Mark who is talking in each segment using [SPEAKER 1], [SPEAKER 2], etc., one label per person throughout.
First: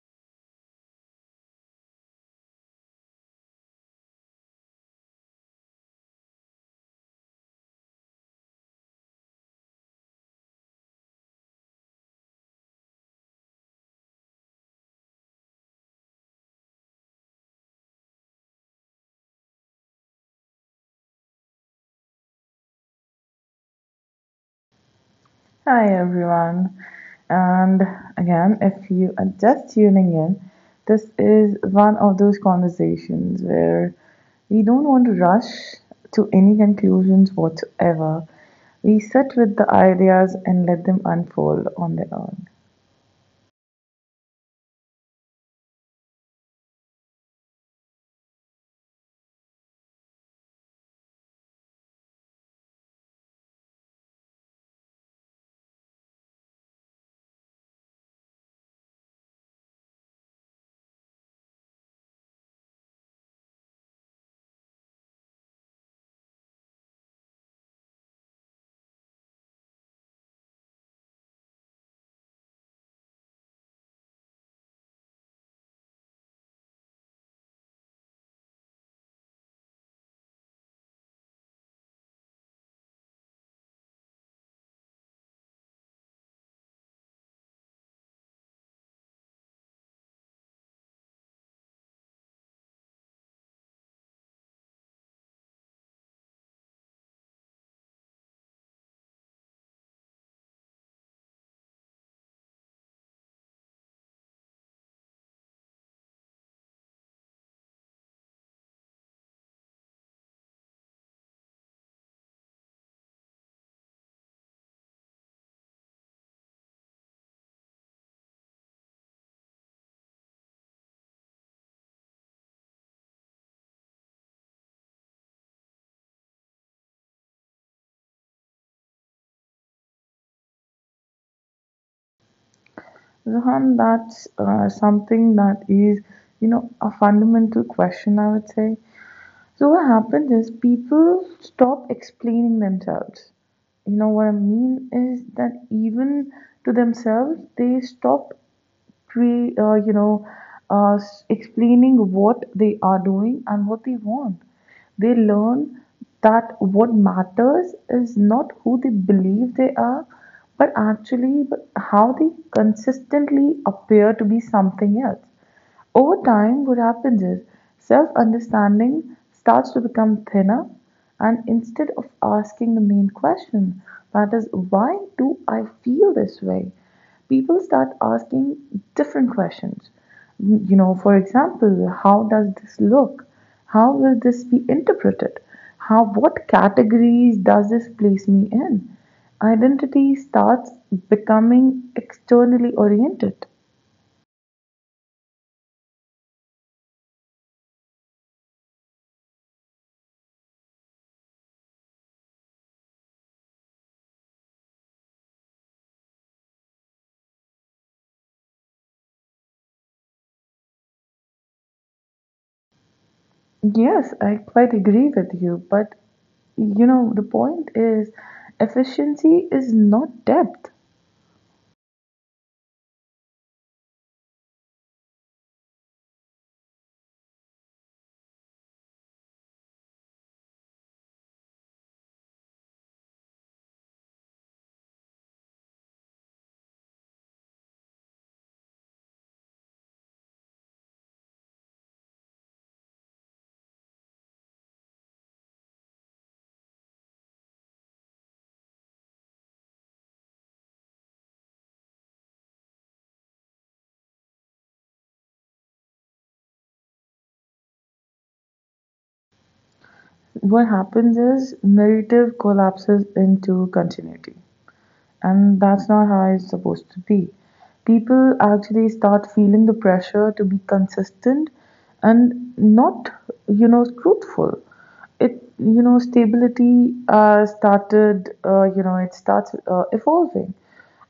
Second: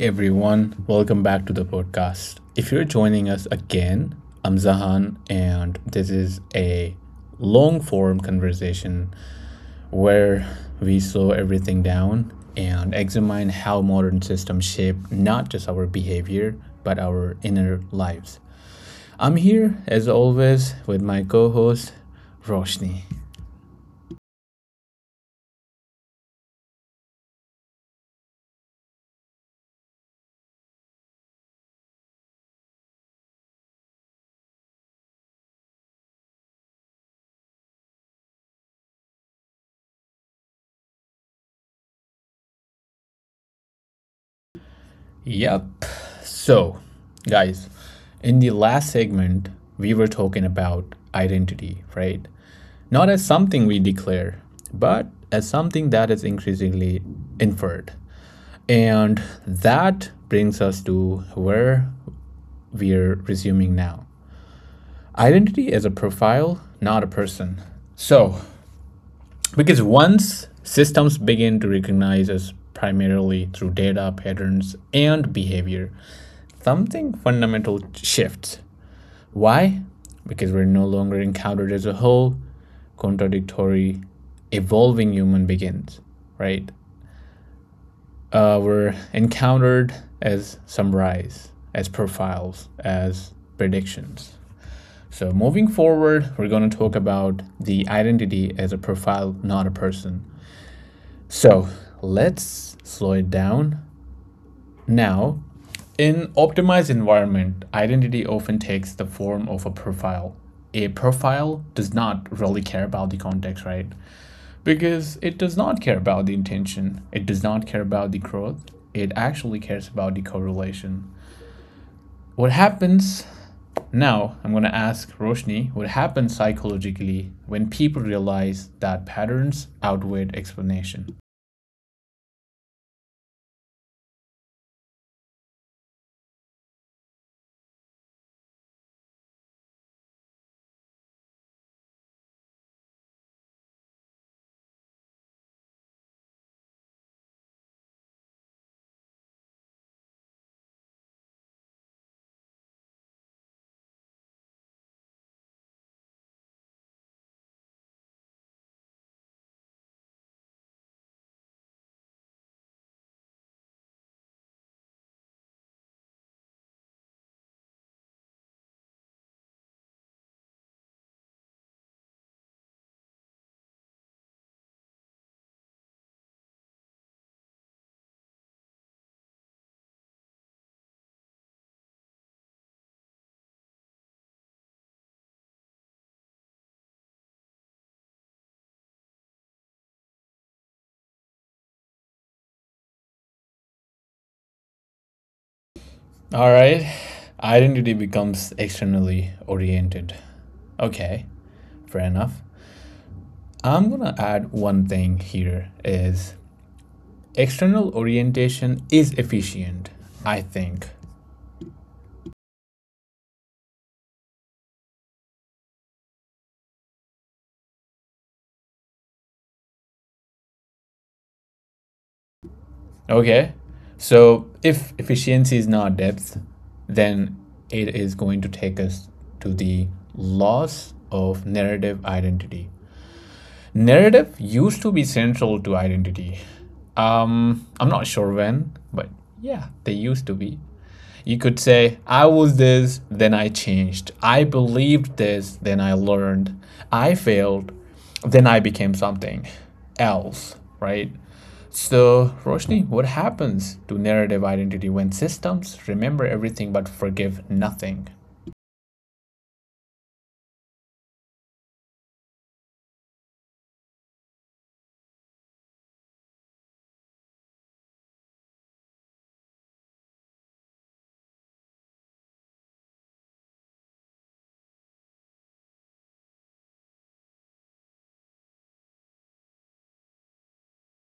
[SPEAKER 1] everyone, welcome back to the podcast. If you're joining us again, I'm Zahan, and this is a long form conversation where we slow everything down and examine how modern systems shape not just our behavior, but our inner lives. I'm here, as always, with my co host, Roshni.
[SPEAKER 2] Hi everyone, and again, if you are just tuning in, this is one of those conversations where we don't want to rush to any conclusions whatsoever. We sit with the ideas and let them unfold on their own.
[SPEAKER 1] Yep. So, guys, in the last segment, we were talking about identity, right? Not as something we declare, but as something that is increasingly inferred. And that brings us to where we're resuming now. Identity is a profile, not a person. So, because once systems begin to recognize us primarily through data, patterns, and behavior, something fundamental shifts. Why? Because we're no longer encountered as a whole, contradictory, evolving human begins, right? We're encountered as summaries, as profiles, as predictions. So, moving forward, we're going to talk about the identity as a profile, not a person. So, let's slow it down. Now, in optimized environment, identity often takes the form of a profile. A profile does not really care about the context, right? Because it does not care about the intention. It does not care about the growth. It actually cares about the correlation. What happens now, I'm going to ask Roshni what happens psychologically when people realize that patterns outweigh explanation?
[SPEAKER 2] Zohan, that's something that is, a fundamental question, I would say. So what happens is people stop explaining themselves. You know what I mean is that even to themselves they stop pre, you know s- explaining what they are doing and what they want. They learn that what matters is not who they believe they are, but how they consistently appear to be something else. Over time, what happens is self understanding starts to become thinner, and instead of asking the main question, that is, why do I feel this way? People start asking different questions. For example, how does this look? How will this be interpreted? What categories does this place me in? Identity starts becoming externally oriented.
[SPEAKER 1] All right. Identity becomes externally oriented. Okay. Fair enough. I'm going to add one thing here is external orientation is efficient, I think.
[SPEAKER 2] Yes, I quite agree with you, but the point is efficiency is not depth.
[SPEAKER 1] Okay. So if efficiency is not depth, then it is going to take us to the loss of narrative identity. Narrative used to be central to identity. I'm not sure when, but yeah, they used to be. You could say, I was this, then I changed. I believed this, then I learned. I failed, then I became something else, right? So, Roshni, what happens to narrative identity when systems remember everything but forgive nothing?
[SPEAKER 2] What happens is narrative collapses into continuity. And that's not how it's supposed to be. People actually start feeling the pressure to be consistent and not, truthful. It, stability started, it starts evolving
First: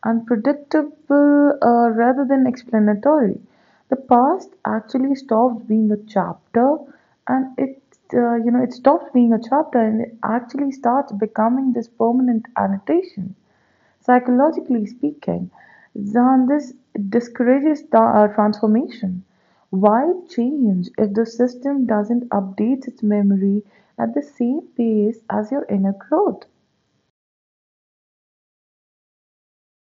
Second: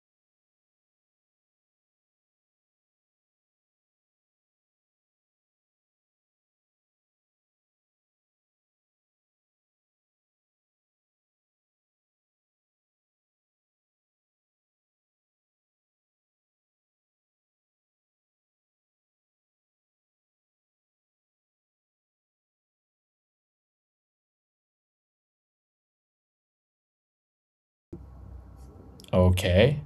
[SPEAKER 2] and predictable rather than explanatory. The past actually stops being a chapter, and it you know it stops being a chapter, and it actually starts becoming this permanent annotation. Psychologically speaking, this discourages transformation. Why change if the system doesn't update its memory at the same pace as your inner growth?
[SPEAKER 1] Okay.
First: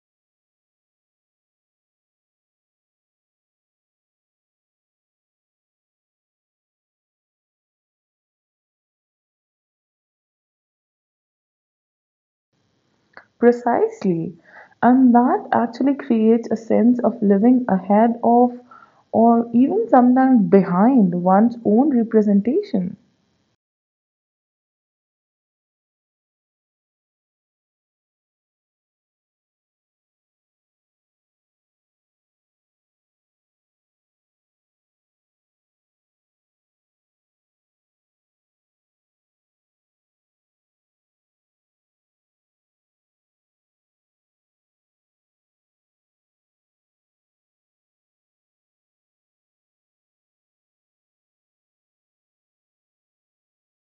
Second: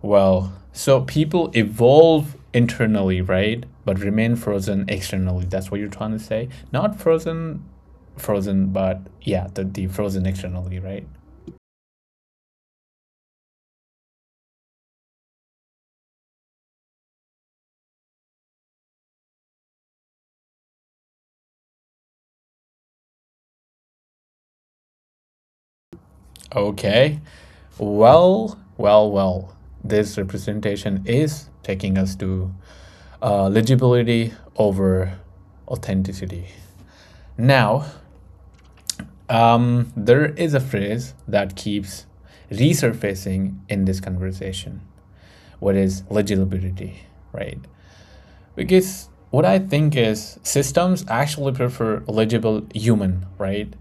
[SPEAKER 1] Well, so people evolve internally, right? But remain frozen externally. That's what you're trying to say. Not frozen, frozen, but yeah, the frozen externally, right?
[SPEAKER 2] Precisely. And that actually creates a sense of living ahead of or even sometimes behind one's own representation.
[SPEAKER 1] Okay. Well, well, well. This representation is taking us to legibility over authenticity. Now, there is a phrase that keeps resurfacing in this conversation, what is legibility, right? Because what I think is systems actually prefer legible human, right?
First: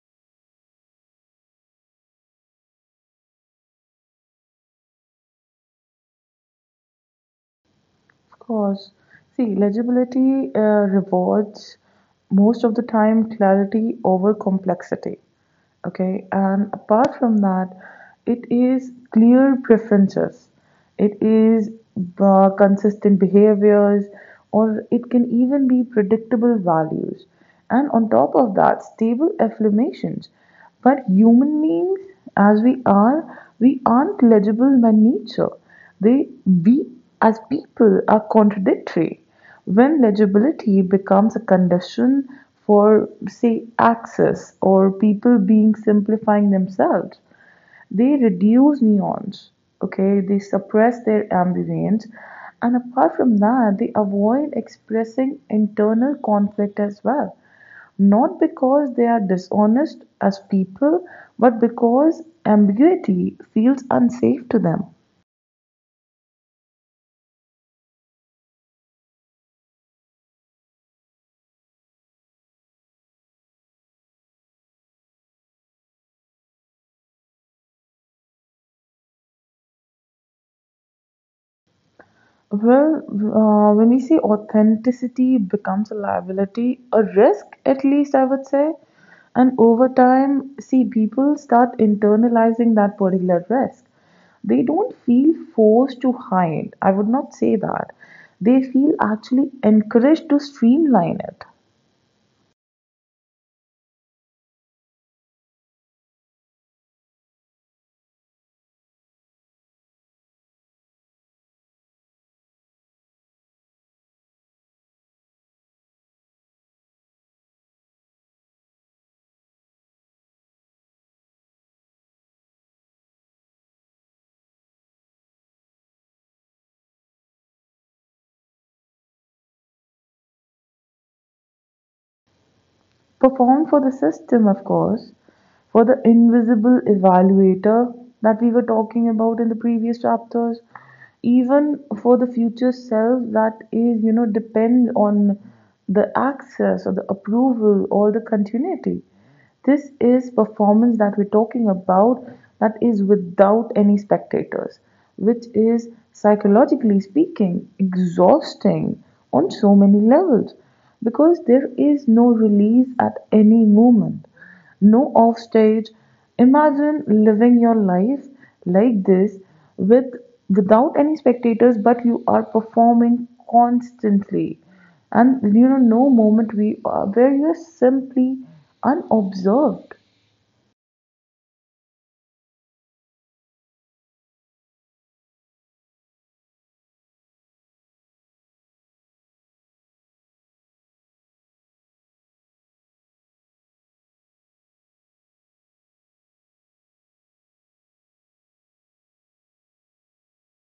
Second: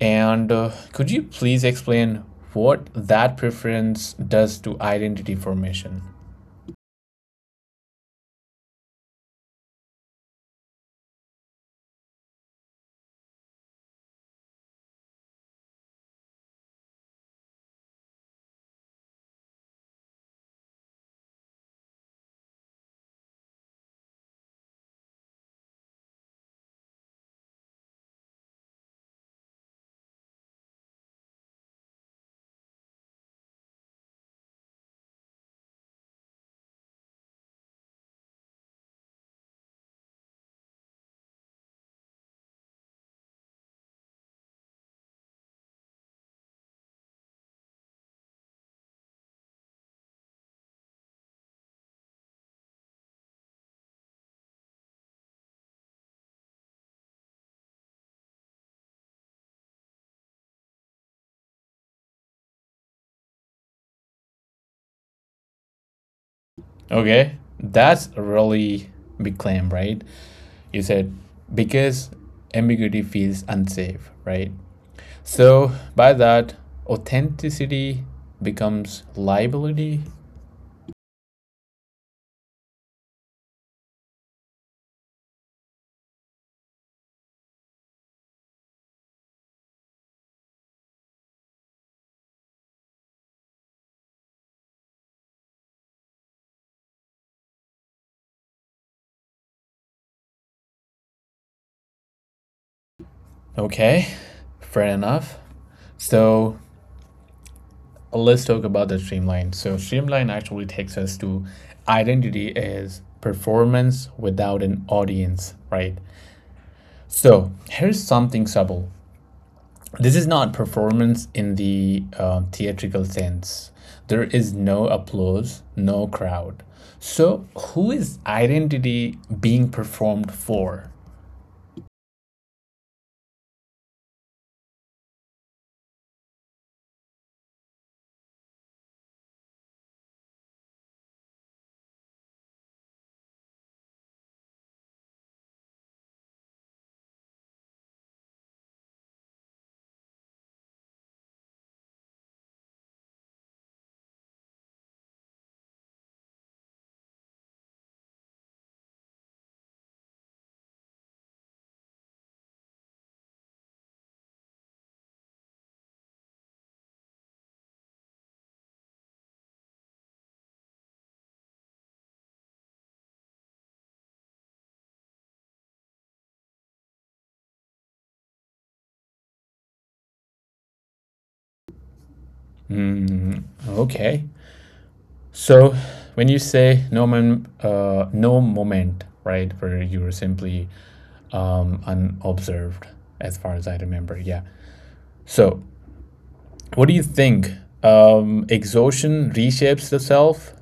[SPEAKER 1] And could you please explain what that preference does to identity formation?
[SPEAKER 2] Of course. See, legibility rewards most of the time clarity over complexity. Okay, and apart from that, it is clear preferences, it is consistent behaviors, or it can even be predictable values. And on top of that, stable affirmations. But human beings, as we are, we aren't legible by nature. We as people are contradictory. When legibility becomes a condition for, say, access or people being simplifying themselves, they reduce nuance, okay? They suppress their ambivalence. And apart from that, they avoid expressing internal conflict as well. Not because they are dishonest as people, but because ambiguity feels unsafe to them.
[SPEAKER 1] Okay, that's a really big claim, right? You said because ambiguity feels unsafe, right? So by that, authenticity becomes liability.
[SPEAKER 2] Well, when we say authenticity becomes a liability, a risk at least, I would say. And over time, see, people start internalizing that particular risk. They don't feel forced to hide. I would not say that. They feel actually encouraged to streamline it.
[SPEAKER 1] Okay, fair enough. So let's talk about the streamline. So streamline actually takes us to identity is performance without an audience, right? So here's something subtle. This is not performance in the theatrical sense. There is no applause, no crowd. So who is identity being performed for?
[SPEAKER 2] Performed for the system, of course, for the invisible evaluator that we were talking about in the previous chapters, even for the future self that is, depends on the access or the approval or the continuity. This is performance that we're talking about that is without any spectators, which is psychologically speaking exhausting on so many levels because there is no release at any moment. No offstage. Imagine living your life like this with without any spectators, but you are performing constantly, and no moment we are where you're simply unobserved.
[SPEAKER 1] Hmm, okay. So, when you say no man, no moment, right, where you were simply unobserved, as far as I remember, yeah. So, what do you think? Exhaustion reshapes the self.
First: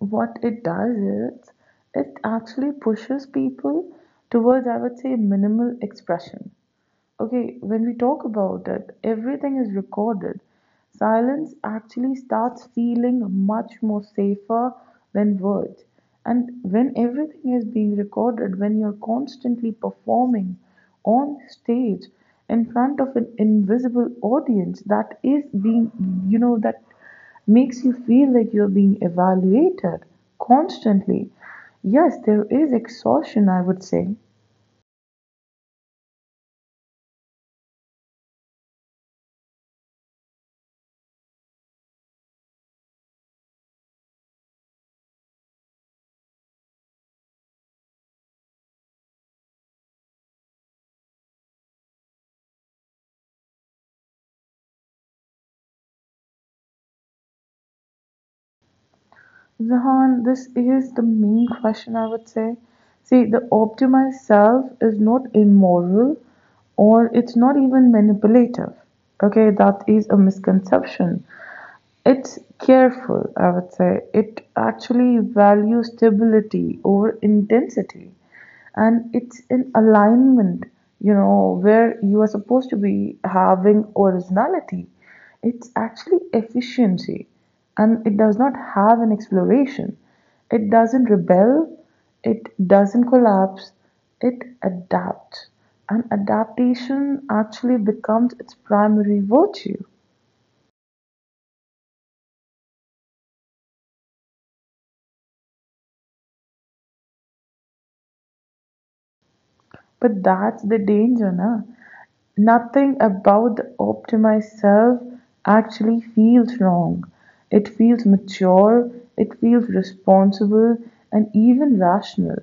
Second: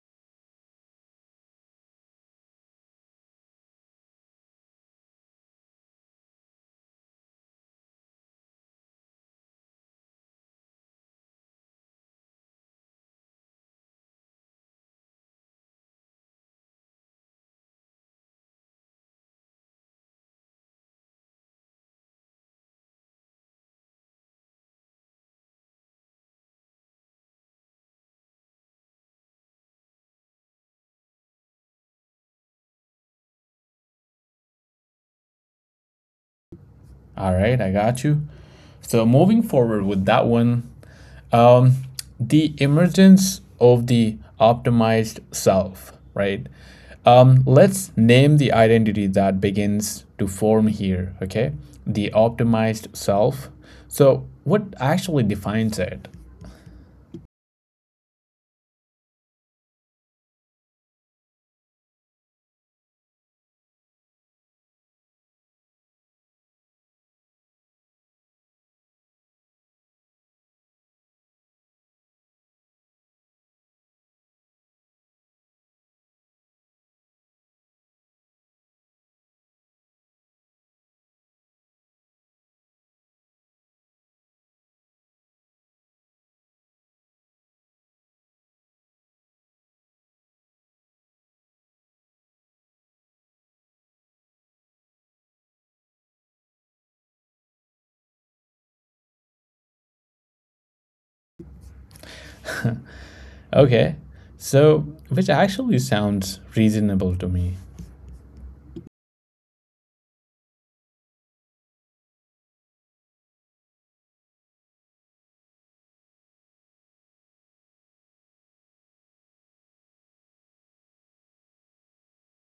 [SPEAKER 2] What it does is it actually pushes people towards, I would say, minimal expression. Okay, when we talk about it, everything is recorded. Silence actually starts feeling much more safer than words. And when everything is being recorded, when you're constantly performing on stage in front of an invisible audience that is being, you know, that makes you feel like you're being evaluated constantly. Yes, there is exhaustion, I would say.
[SPEAKER 1] All right, I got you. So, moving forward with that one. Um, the emergence of the optimized self, right? Let's name the identity that begins to form here, okay? The optimized self. So, what actually defines it?
[SPEAKER 2] Zahan, this is the main question, I would say. See, the optimized self is not immoral or it's not even manipulative. Okay, that is a misconception. It's careful, I would say. It actually values stability over intensity, and it's in alignment, where you are supposed to be having originality. It's actually efficiency, and it does not have an exploration. It doesn't rebel, it doesn't collapse, it adapts. And adaptation actually becomes its primary virtue.
[SPEAKER 1] Okay, so which actually sounds reasonable to me.
[SPEAKER 2] But that's the danger, na? Nothing about the optimized self actually feels wrong. It feels mature, it feels responsible, and even rational.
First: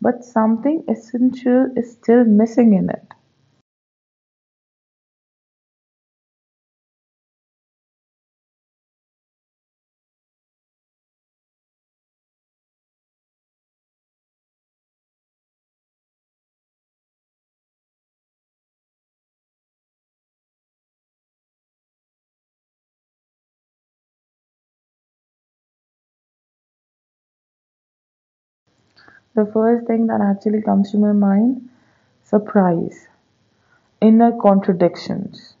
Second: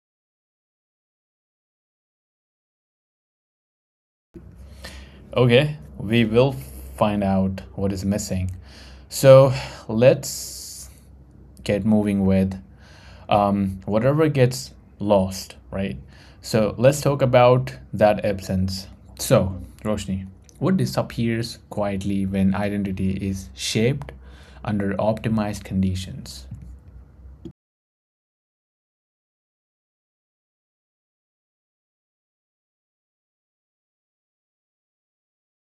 [SPEAKER 2] But something essential is still missing in it.
[SPEAKER 1] Okay, we will find out what is missing. So, let's get moving with whatever gets lost, right? So let's talk about that absence. So, Roshni, what disappears quietly when identity is shaped under optimized conditions?
[SPEAKER 2] The first thing that actually comes to my mind: surprise, inner contradictions.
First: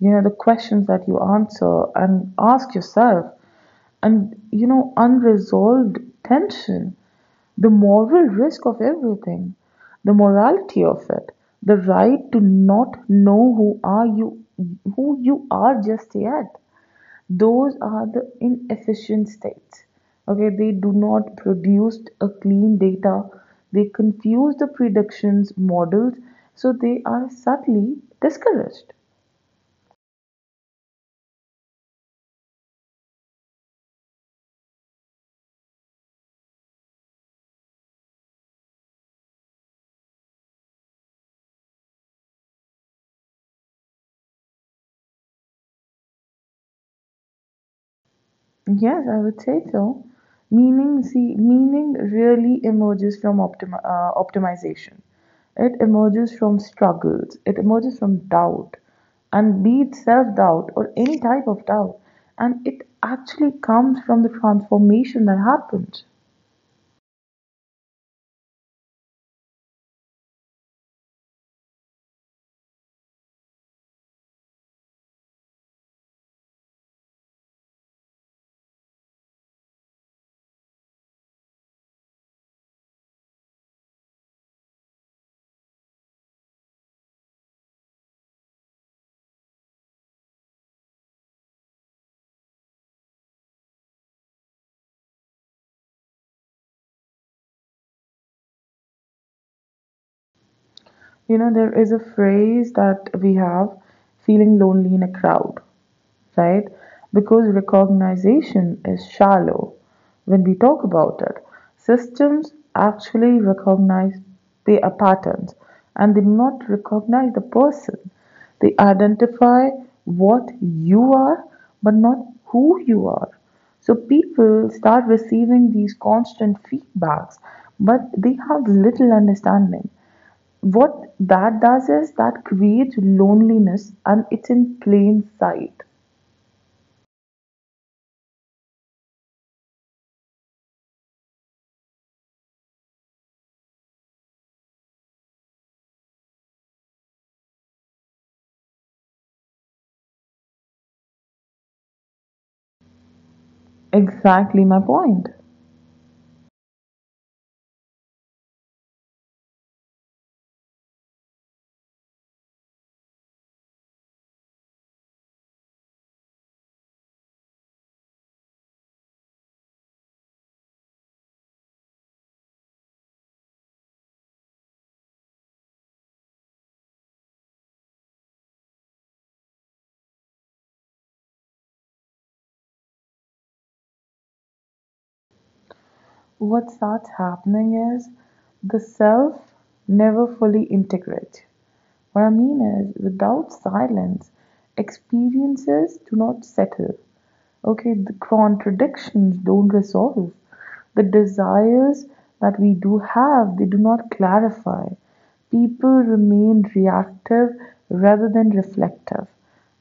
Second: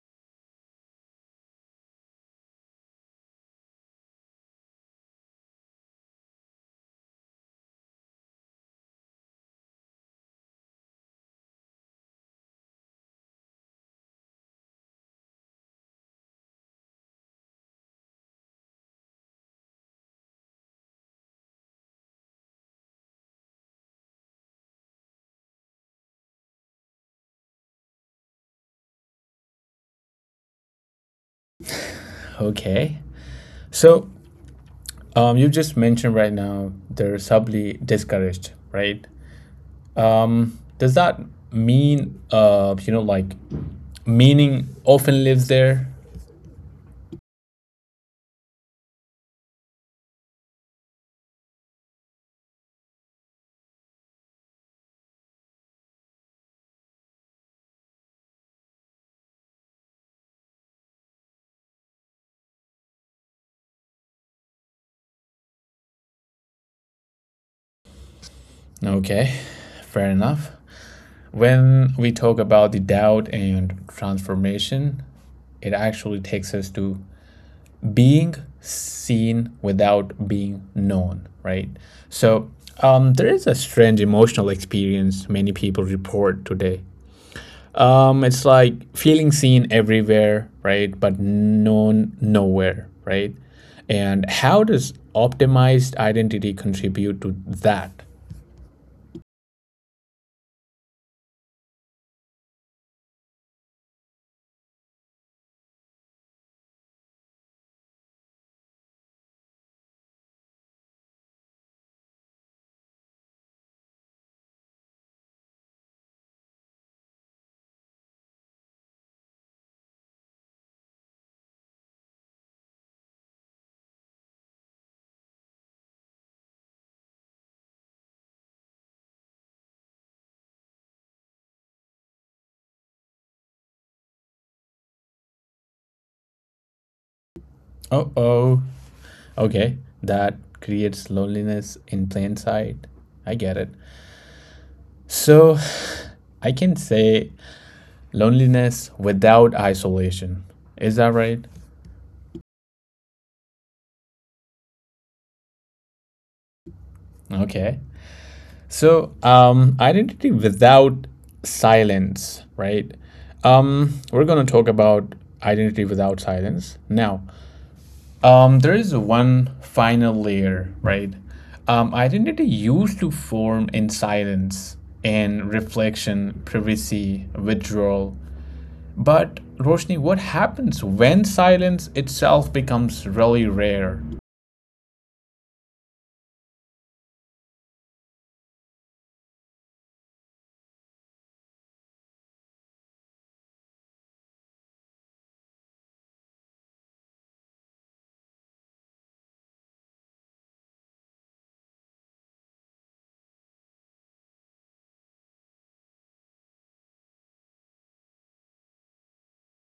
[SPEAKER 2] The questions that you answer and ask yourself, and unresolved tension. The moral risk of everything, the morality of it, the right to not know who you are just yet. Those are the inefficient states. Okay, they do not produce a clean data. They confuse the predictions models, so they are subtly discouraged.
[SPEAKER 1] Okay. So, you just mentioned right now they're subtly discouraged, right? Does that mean, you know, like meaning often lives there?
[SPEAKER 2] Yes, I would say so. Meaning, see, meaning really emerges from optimization. It emerges from struggles. It emerges from doubt, and be it self-doubt or any type of doubt, and it actually comes from the transformation that happens.
[SPEAKER 1] Okay, fair enough. When we talk about the doubt and transformation, it actually takes us to being seen without being known, right? So there is a strange emotional experience many people report today. It's like feeling seen everywhere, right? But known nowhere, right? And how does optimized identity contribute to that?
[SPEAKER 2] There is a phrase that we have, feeling lonely in a crowd. Right? Because recognition is shallow when we talk about it. Systems actually recognize the patterns, and they do not recognize the person. They identify what you are but not who you are. So people start receiving these constant feedbacks, but they have little understanding. What that does is that creates loneliness, and it's in plain sight.
[SPEAKER 1] Uh oh. Okay, that creates loneliness in plain sight. I get it. So, I can say loneliness without isolation. Is that right?
[SPEAKER 2] Exactly my point.
[SPEAKER 1] Okay. So, identity without silence, right? We're going to talk about identity without silence. Now, there is one final layer, right? Identity used to form in silence, in reflection, privacy, withdrawal. But Roshni, what happens when silence itself becomes really rare?
[SPEAKER 2] What starts happening is the self never fully integrates. What I mean is, without silence, experiences do not settle. Okay, the contradictions don't resolve. The desires that we do have, they do not clarify. People remain reactive rather than reflective.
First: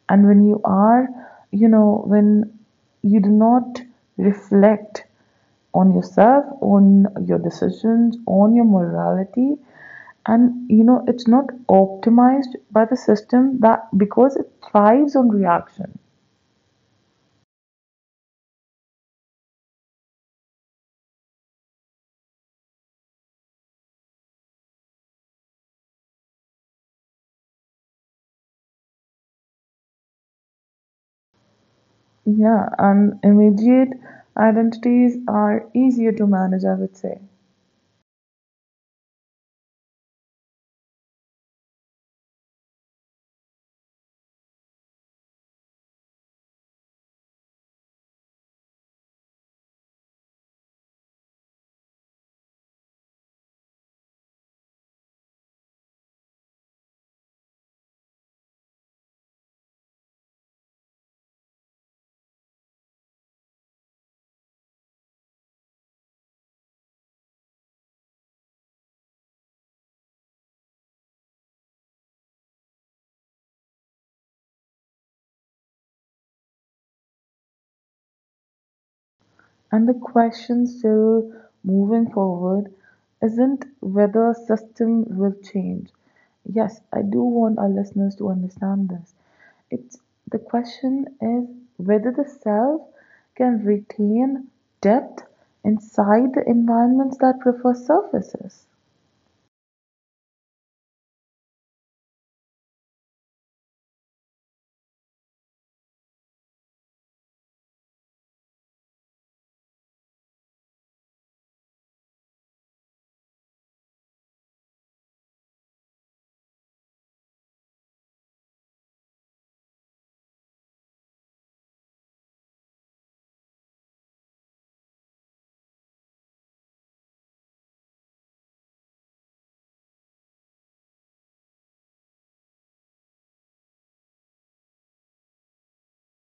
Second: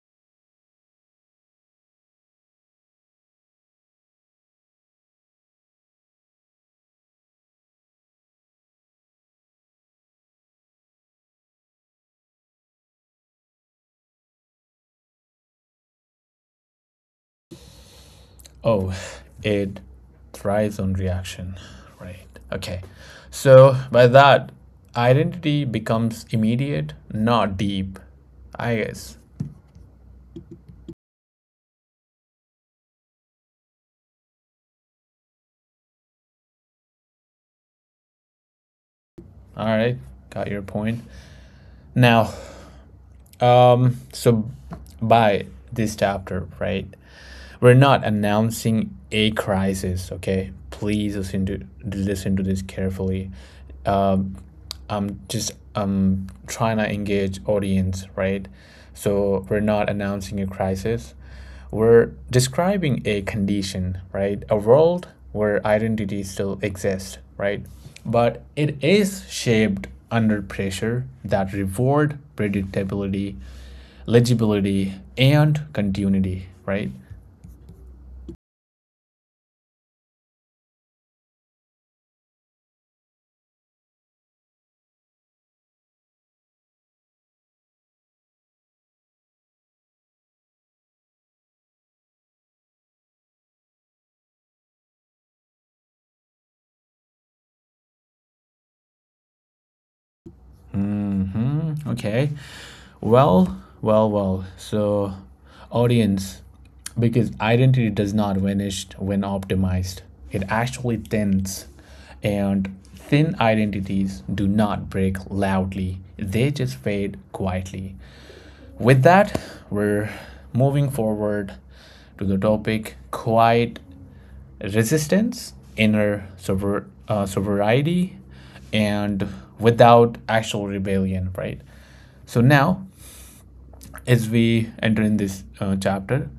[SPEAKER 2] And when you are, you know, when you do not reflect on yourself, on your decisions, on your morality. And it's not optimized by the system, that because it thrives on reaction.
[SPEAKER 1] Oh, it thrives on reaction, right? Okay. So by that, identity becomes immediate, not deep. I guess.
[SPEAKER 2] Yeah, and immediate identities are easier to manage, I would say.
[SPEAKER 1] All right, got your point. Now, so by this chapter, right? We're not announcing a crisis, okay? Please listen to this carefully. Um, I'm just trying to engage audience, right? So we're not announcing a crisis. We're describing a condition, right? A world where identity still exists, right? But it is shaped under pressure that reward predictability, legibility, and continuity, right?
[SPEAKER 2] And the question still, moving forward, isn't whether system will change. Yes, I do want our listeners to understand this. It's the question is whether the self can retain depth inside the environments that prefer surfaces.
[SPEAKER 1] Hmm, okay. Well, well, well. So, audience, because identity does not vanish when optimized, it actually thins. And thin identities do not break loudly, they just fade quietly. With that, we're moving forward to the topic quiet resistance, sobriety, and without actual rebellion, right? So now as we enter in this chapter,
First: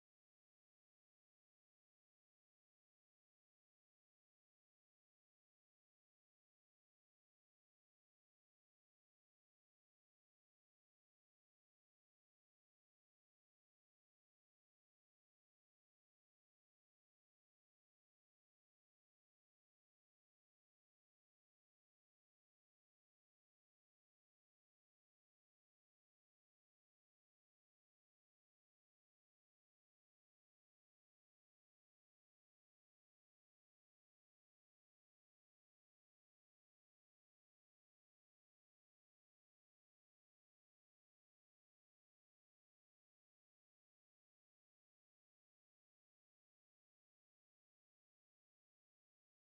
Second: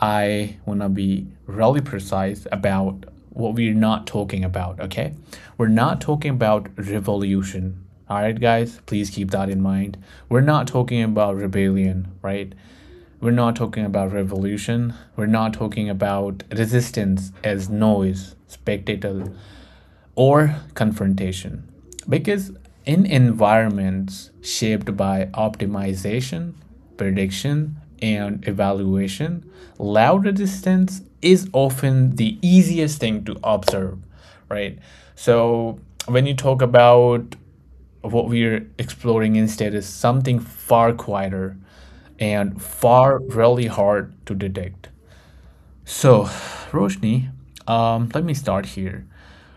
[SPEAKER 1] I want to be really precise about what we're not talking about, okay? We're not talking about revolution. All right, guys, please keep that in mind. We're not talking about rebellion, right? We're not talking about revolution. We're not talking about resistance as noise, spectacle, or confrontation. Because in environments shaped by optimization, prediction, and evaluation, loud resistance is often the easiest thing to observe, right? So when you talk about, what we're exploring instead is something far quieter and far really hard to detect. So, Roshni, let me start here.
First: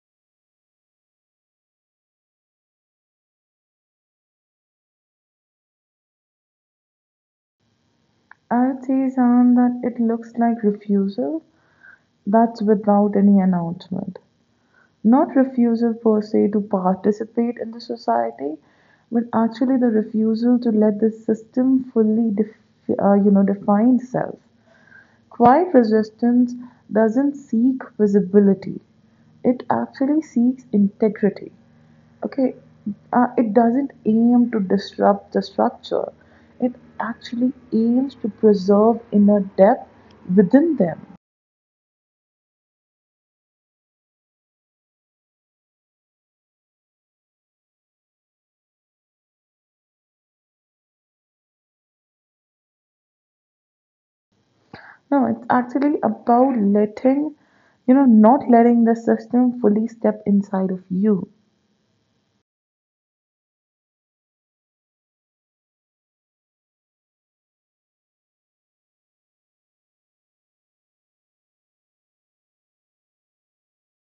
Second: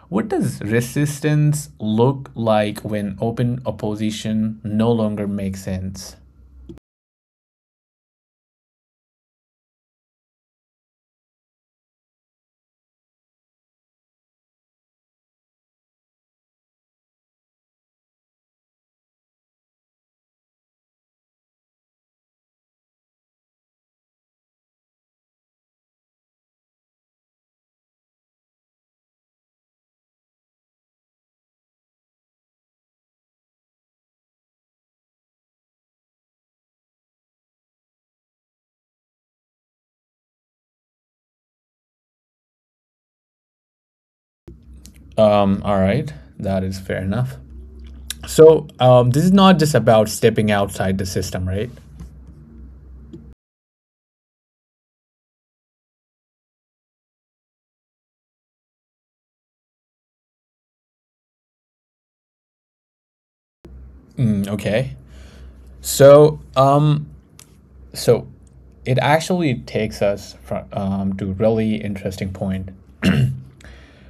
[SPEAKER 1] What does resistance look like when open opposition no longer makes sense?
[SPEAKER 2] I would say, Sam, that it looks like refusal that's without any announcement. Not refusal per se to participate in the society, but actually the refusal to let the system fully define self. Quiet resistance doesn't seek visibility, it actually seeks integrity. Okay, it doesn't aim to disrupt the structure, it actually aims to preserve inner depth within them.
[SPEAKER 1] All right, that is fair enough. So, this is not just about stepping outside the system, right?
[SPEAKER 2] No, it's actually about not letting the system fully step inside of you.
[SPEAKER 1] Mm, okay. So, so it actually takes us to really interesting point,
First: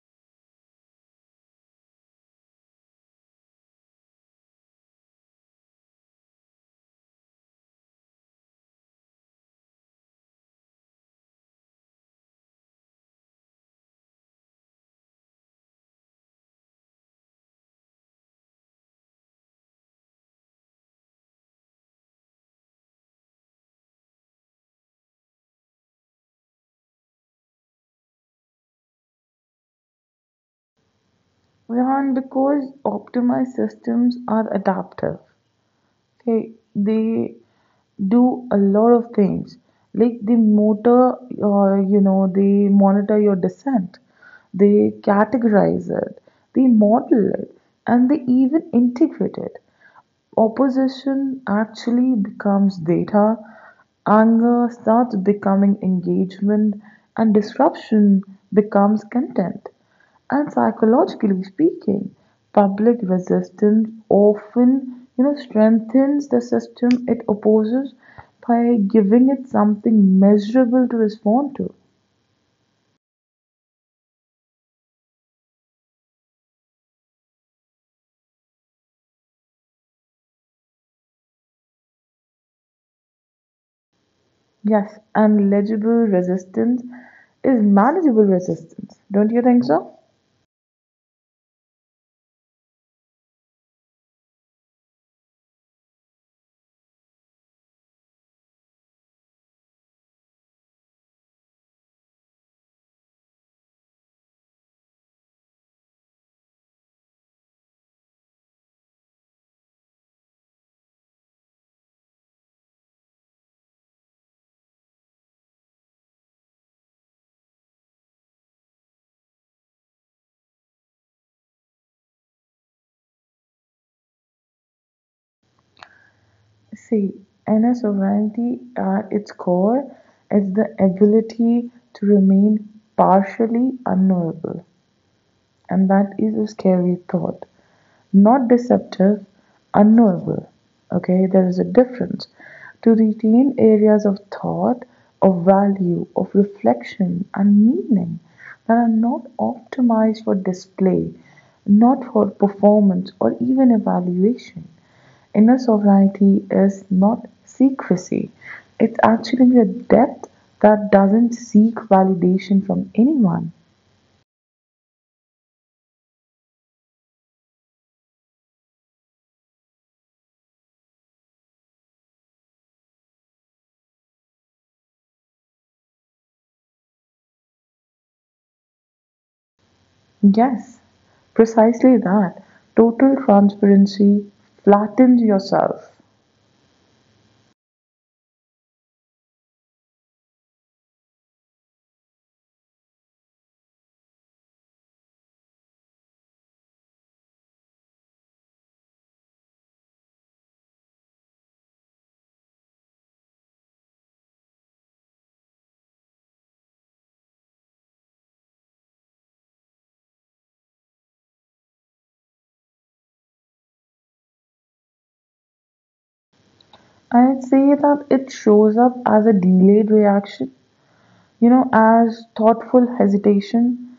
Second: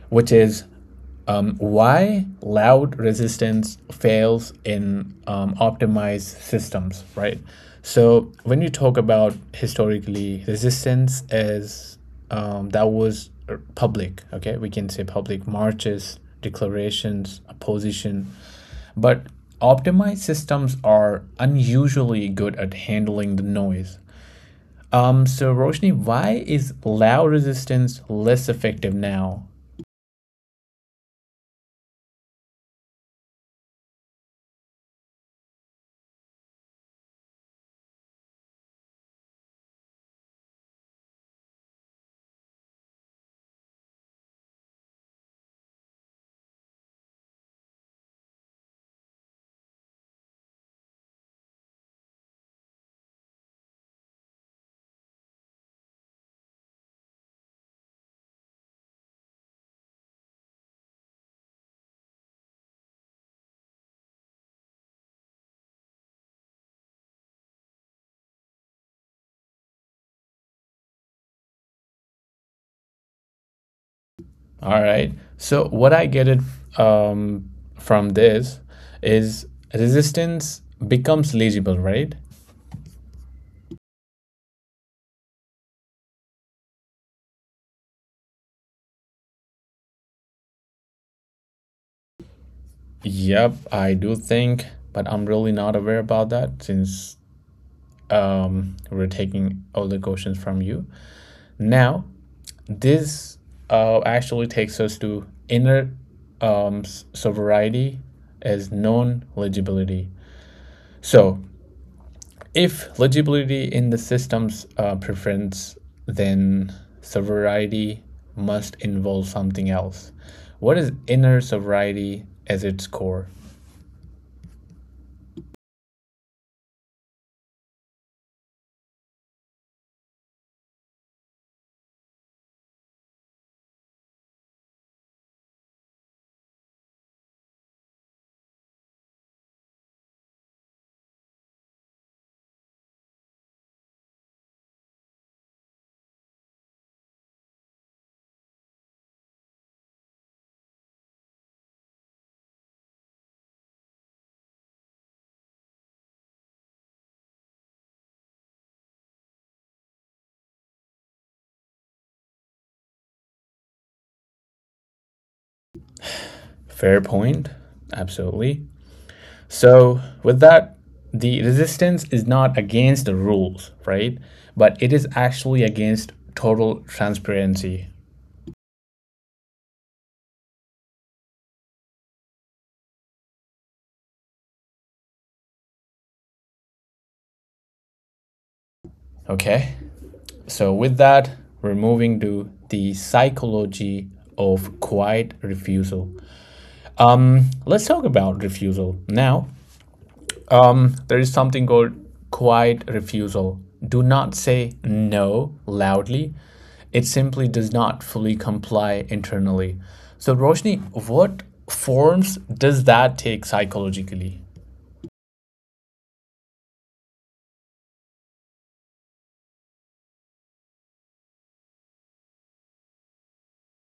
[SPEAKER 1] which is why loud resistance fails in optimized systems, right? So when you talk about historically, resistance is that was public. Okay, we can say public marches, declarations, opposition, but optimized systems are unusually good at handling the noise. So Roshni, why is loud resistance less effective now?
[SPEAKER 2] Rehan, because optimized systems are adaptive. Okay, they do a lot of things. Like they monitor your descent, they categorize it, they model it, and they even integrate it. Opposition actually becomes data, anger starts becoming engagement, and disruption becomes content. And psychologically speaking, public resistance often strengthens the system it opposes by giving it something measurable to respond to.
[SPEAKER 1] All right. So what I get it um, from this is resistance becomes legible, right?
[SPEAKER 2] Yes, and legible resistance is manageable resistance. Don't you think so?
[SPEAKER 1] Yep, I do think, but I'm really not aware about that since we're taking all the questions from you. Now, this actually takes us to inner um, sobriety as known legibility. So if legibility in the system's preference, then sobriety must involve something else. What is inner sobriety as its core?
[SPEAKER 2] See, inner sovereignty at its core is the ability to remain partially unknowable, and that is a scary thought, not deceptive, unknowable. Okay, there is a difference. To retain areas of thought, of value, of reflection, and meaning that are not optimized for display, not for performance or even evaluation. Inner sovereignty is not secrecy, it's actually the depth that doesn't seek validation from anyone.
[SPEAKER 1] Fair point. Absolutely. So, with that, the resistance is not against the rules, right? But it is actually against total transparency.
[SPEAKER 2] Yes, precisely that. Total transparency flattens yourself.
[SPEAKER 1] Okay? So, with that, we're moving to the psychology of quiet refusal. Let's talk about refusal. Now, there is something called quiet refusal. Do not say no loudly. It simply does not fully comply internally. So, Roshni, what forms does that take psychologically?
[SPEAKER 2] I'd say that it shows up as a delayed reaction, as thoughtful hesitation,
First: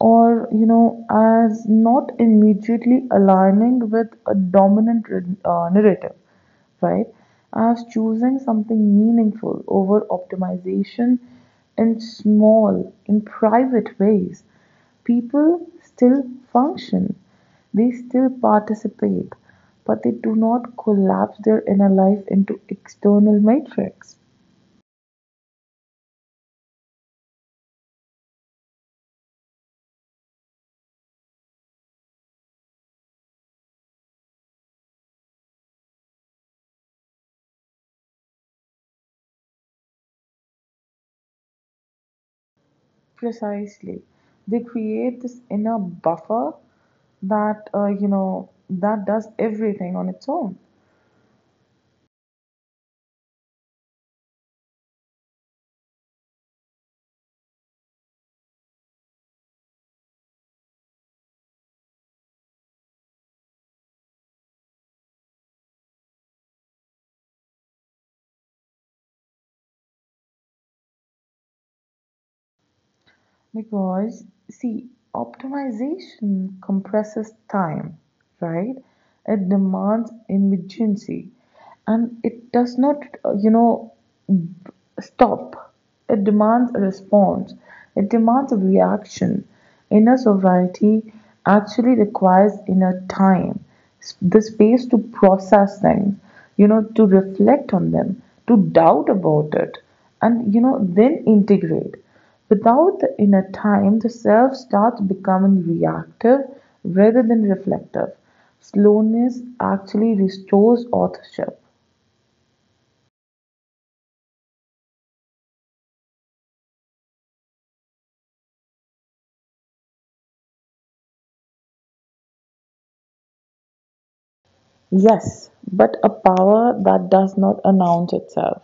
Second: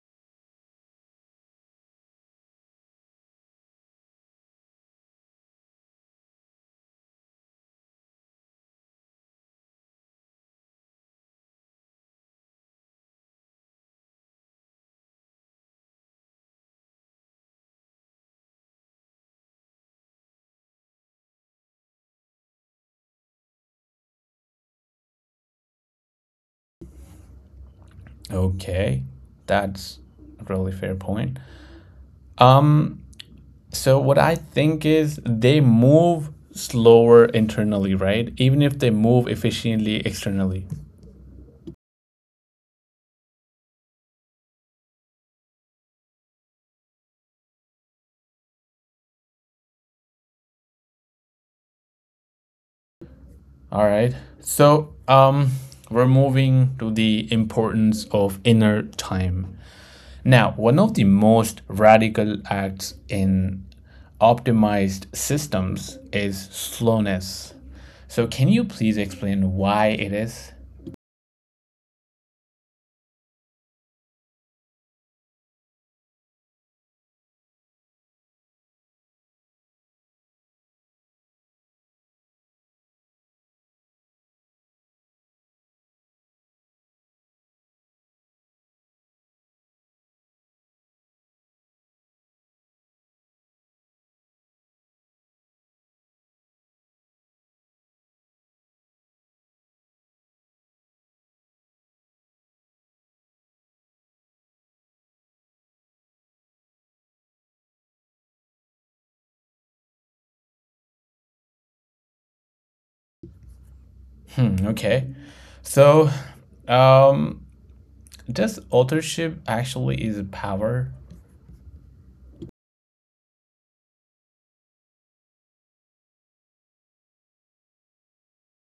[SPEAKER 2] or, as not immediately aligning with a dominant narrative. Right? As choosing something meaningful over optimization, in small, in private ways. People still function, they still participate, but they do not collapse their inner life into external matrix.
[SPEAKER 1] Okay, that's a really fair point. Um, so what I think is they move slower internally, right? Even if they move efficiently externally.
[SPEAKER 2] Precisely. They create this inner buffer that does everything on its own.
[SPEAKER 1] All right. So we're moving to the importance of inner time. Now, one of the most radical acts in optimized systems is slowness. So, can you please explain why it is?
[SPEAKER 2] Because, see, optimization compresses time, right? It demands immediacy and it does not, uh, you know, stop. It demands a response. It demands a reaction. Inner sobriety actually requires inner time, the space to process things, to reflect on them, to doubt about it, and, then integrate. Without the inner time, the self starts becoming reactive rather than reflective. Slowness actually restores authorship.
[SPEAKER 1] Hmm, okay. So, um, does authorship actually is a power?
[SPEAKER 2] Yes, but a power that does not announce itself.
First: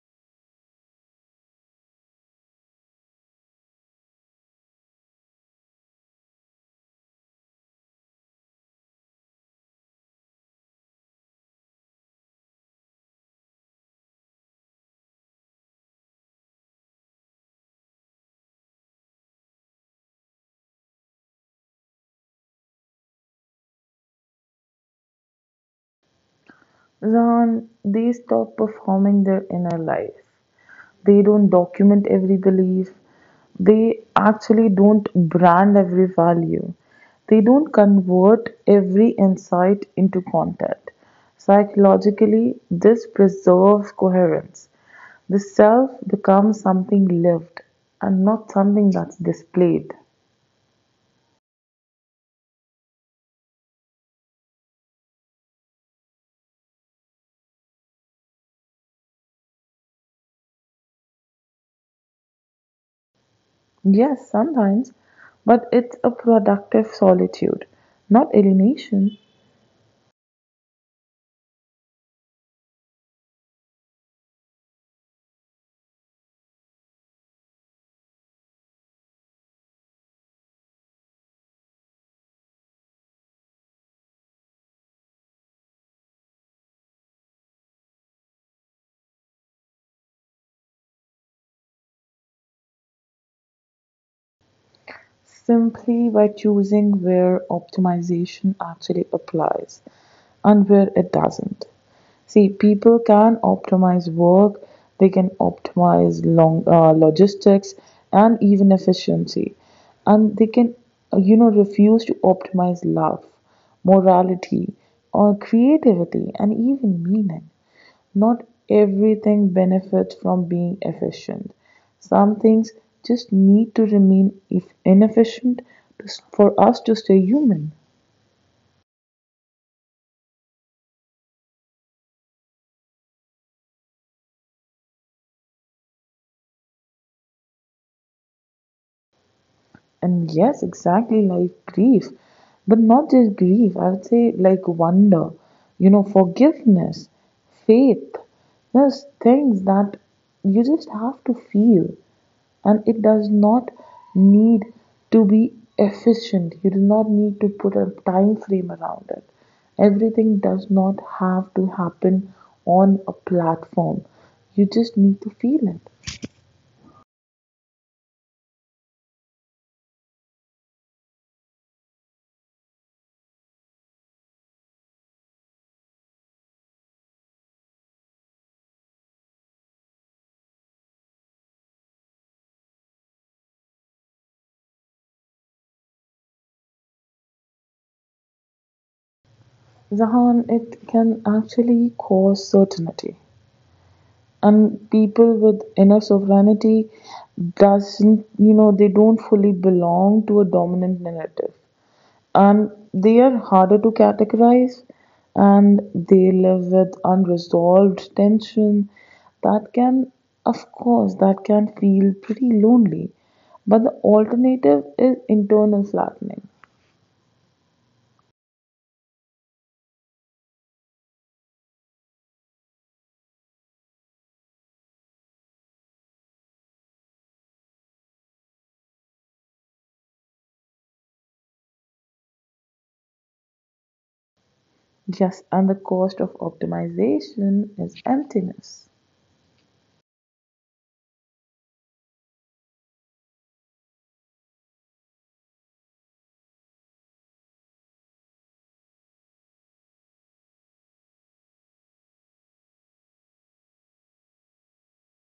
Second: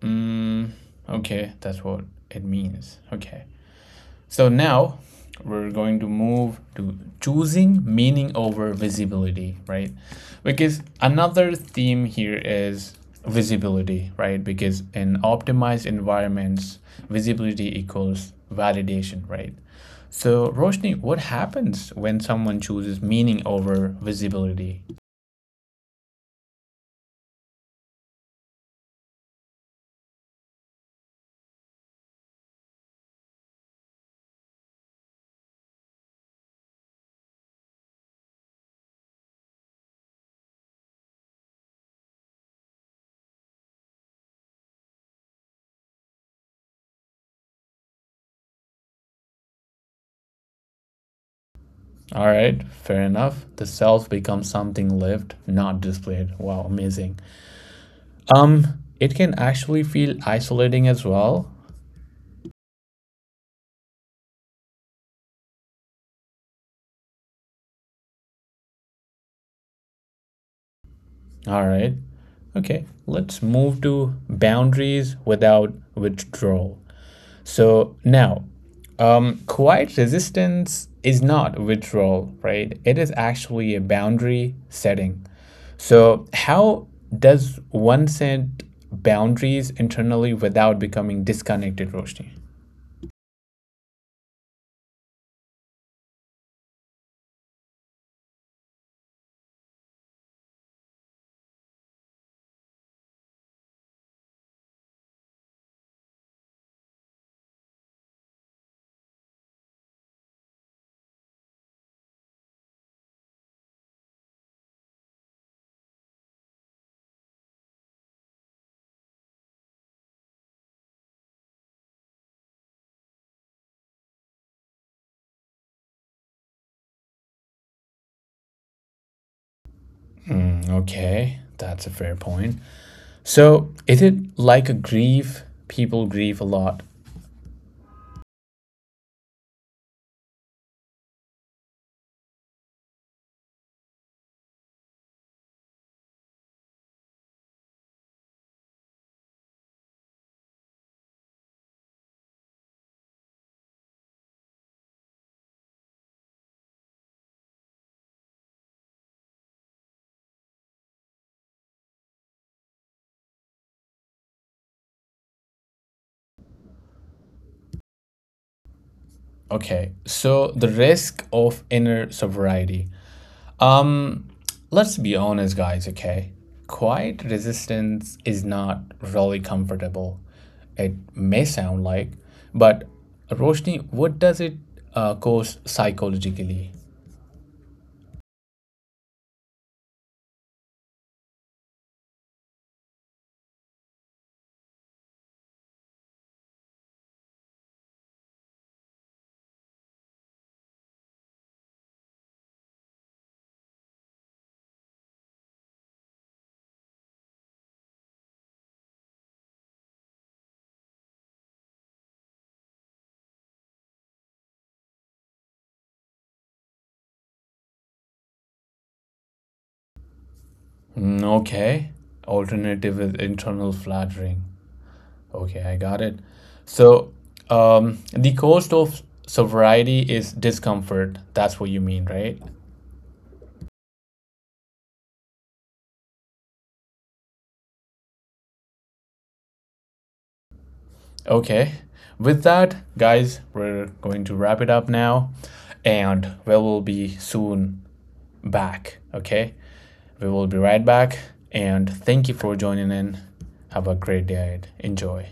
[SPEAKER 1] Mm, okay, that's what it means. Okay. So now we're going to move to choosing meaning over visibility, right? Because another theme here is visibility, right? Because in optimized environments, visibility equals validation, right? So, Roshni, what happens when someone chooses meaning over visibility?
[SPEAKER 2] Ron, they stop performing their inner life. They don't document every belief. They actually don't brand every value. They don't convert every insight into content. Psychologically, this preserves coherence. The self becomes something lived and not something that's displayed.
[SPEAKER 1] All right, fair enough. The self becomes something lived, not displayed. Wow, amazing. It can actually feel isolating as well.
[SPEAKER 2] Yes, sometimes, but it's a productive solitude, not alienation,
[SPEAKER 1] All right. Okay, let's move to boundaries without withdrawal. So now, quiet resistance is not withdrawal, right? It is actually a boundary setting. So, how does one set boundaries internally without becoming disconnected, Roshni?
[SPEAKER 2] simply by choosing where optimization actually applies and where it doesn't. See, people can optimize work, they can optimize long logistics and even efficiency, and they can, refuse to optimize love, morality, or creativity, and even meaning. Not everything benefits from being efficient. Some things just need to remain if inefficient, to, for us to stay human.
[SPEAKER 1] Mm, okay, that's a fair point. So, is it like a grief? People grieve a lot.
[SPEAKER 2] And yes, exactly like grief, but not just grief, I would say, like wonder, forgiveness, faith. There's things that you just have to feel, and it does not need to be efficient. You do not need to put a time frame around it. Everything does not have to happen on a platform. You just need to feel it.
[SPEAKER 1] Okay, so the risk of inner sobriety. Um, let's be honest, guys, okay? Quiet resistance is not really comfortable. It may sound like, but Roshni, what does it cause psychologically?
[SPEAKER 2] Zahan, it can actually cause certainty, and people with inner sovereignty doesn't you know they don't fully belong to a dominant narrative, and they are harder to categorize, and they live with unresolved tension that can of course that can feel pretty lonely, but the alternative is internal flattening.
[SPEAKER 1] Mm, okay, alternative is internal flattering. Okay, I got it. So, the cost of sobriety is discomfort. That's what you mean, right?
[SPEAKER 2] Yes, and the cost of optimization is emptiness.
[SPEAKER 1] Okay. With that, guys, we're going to wrap it up now. And we will be soon back. Okay. We will be right back. And thank you for joining in. Have a great day. Enjoy.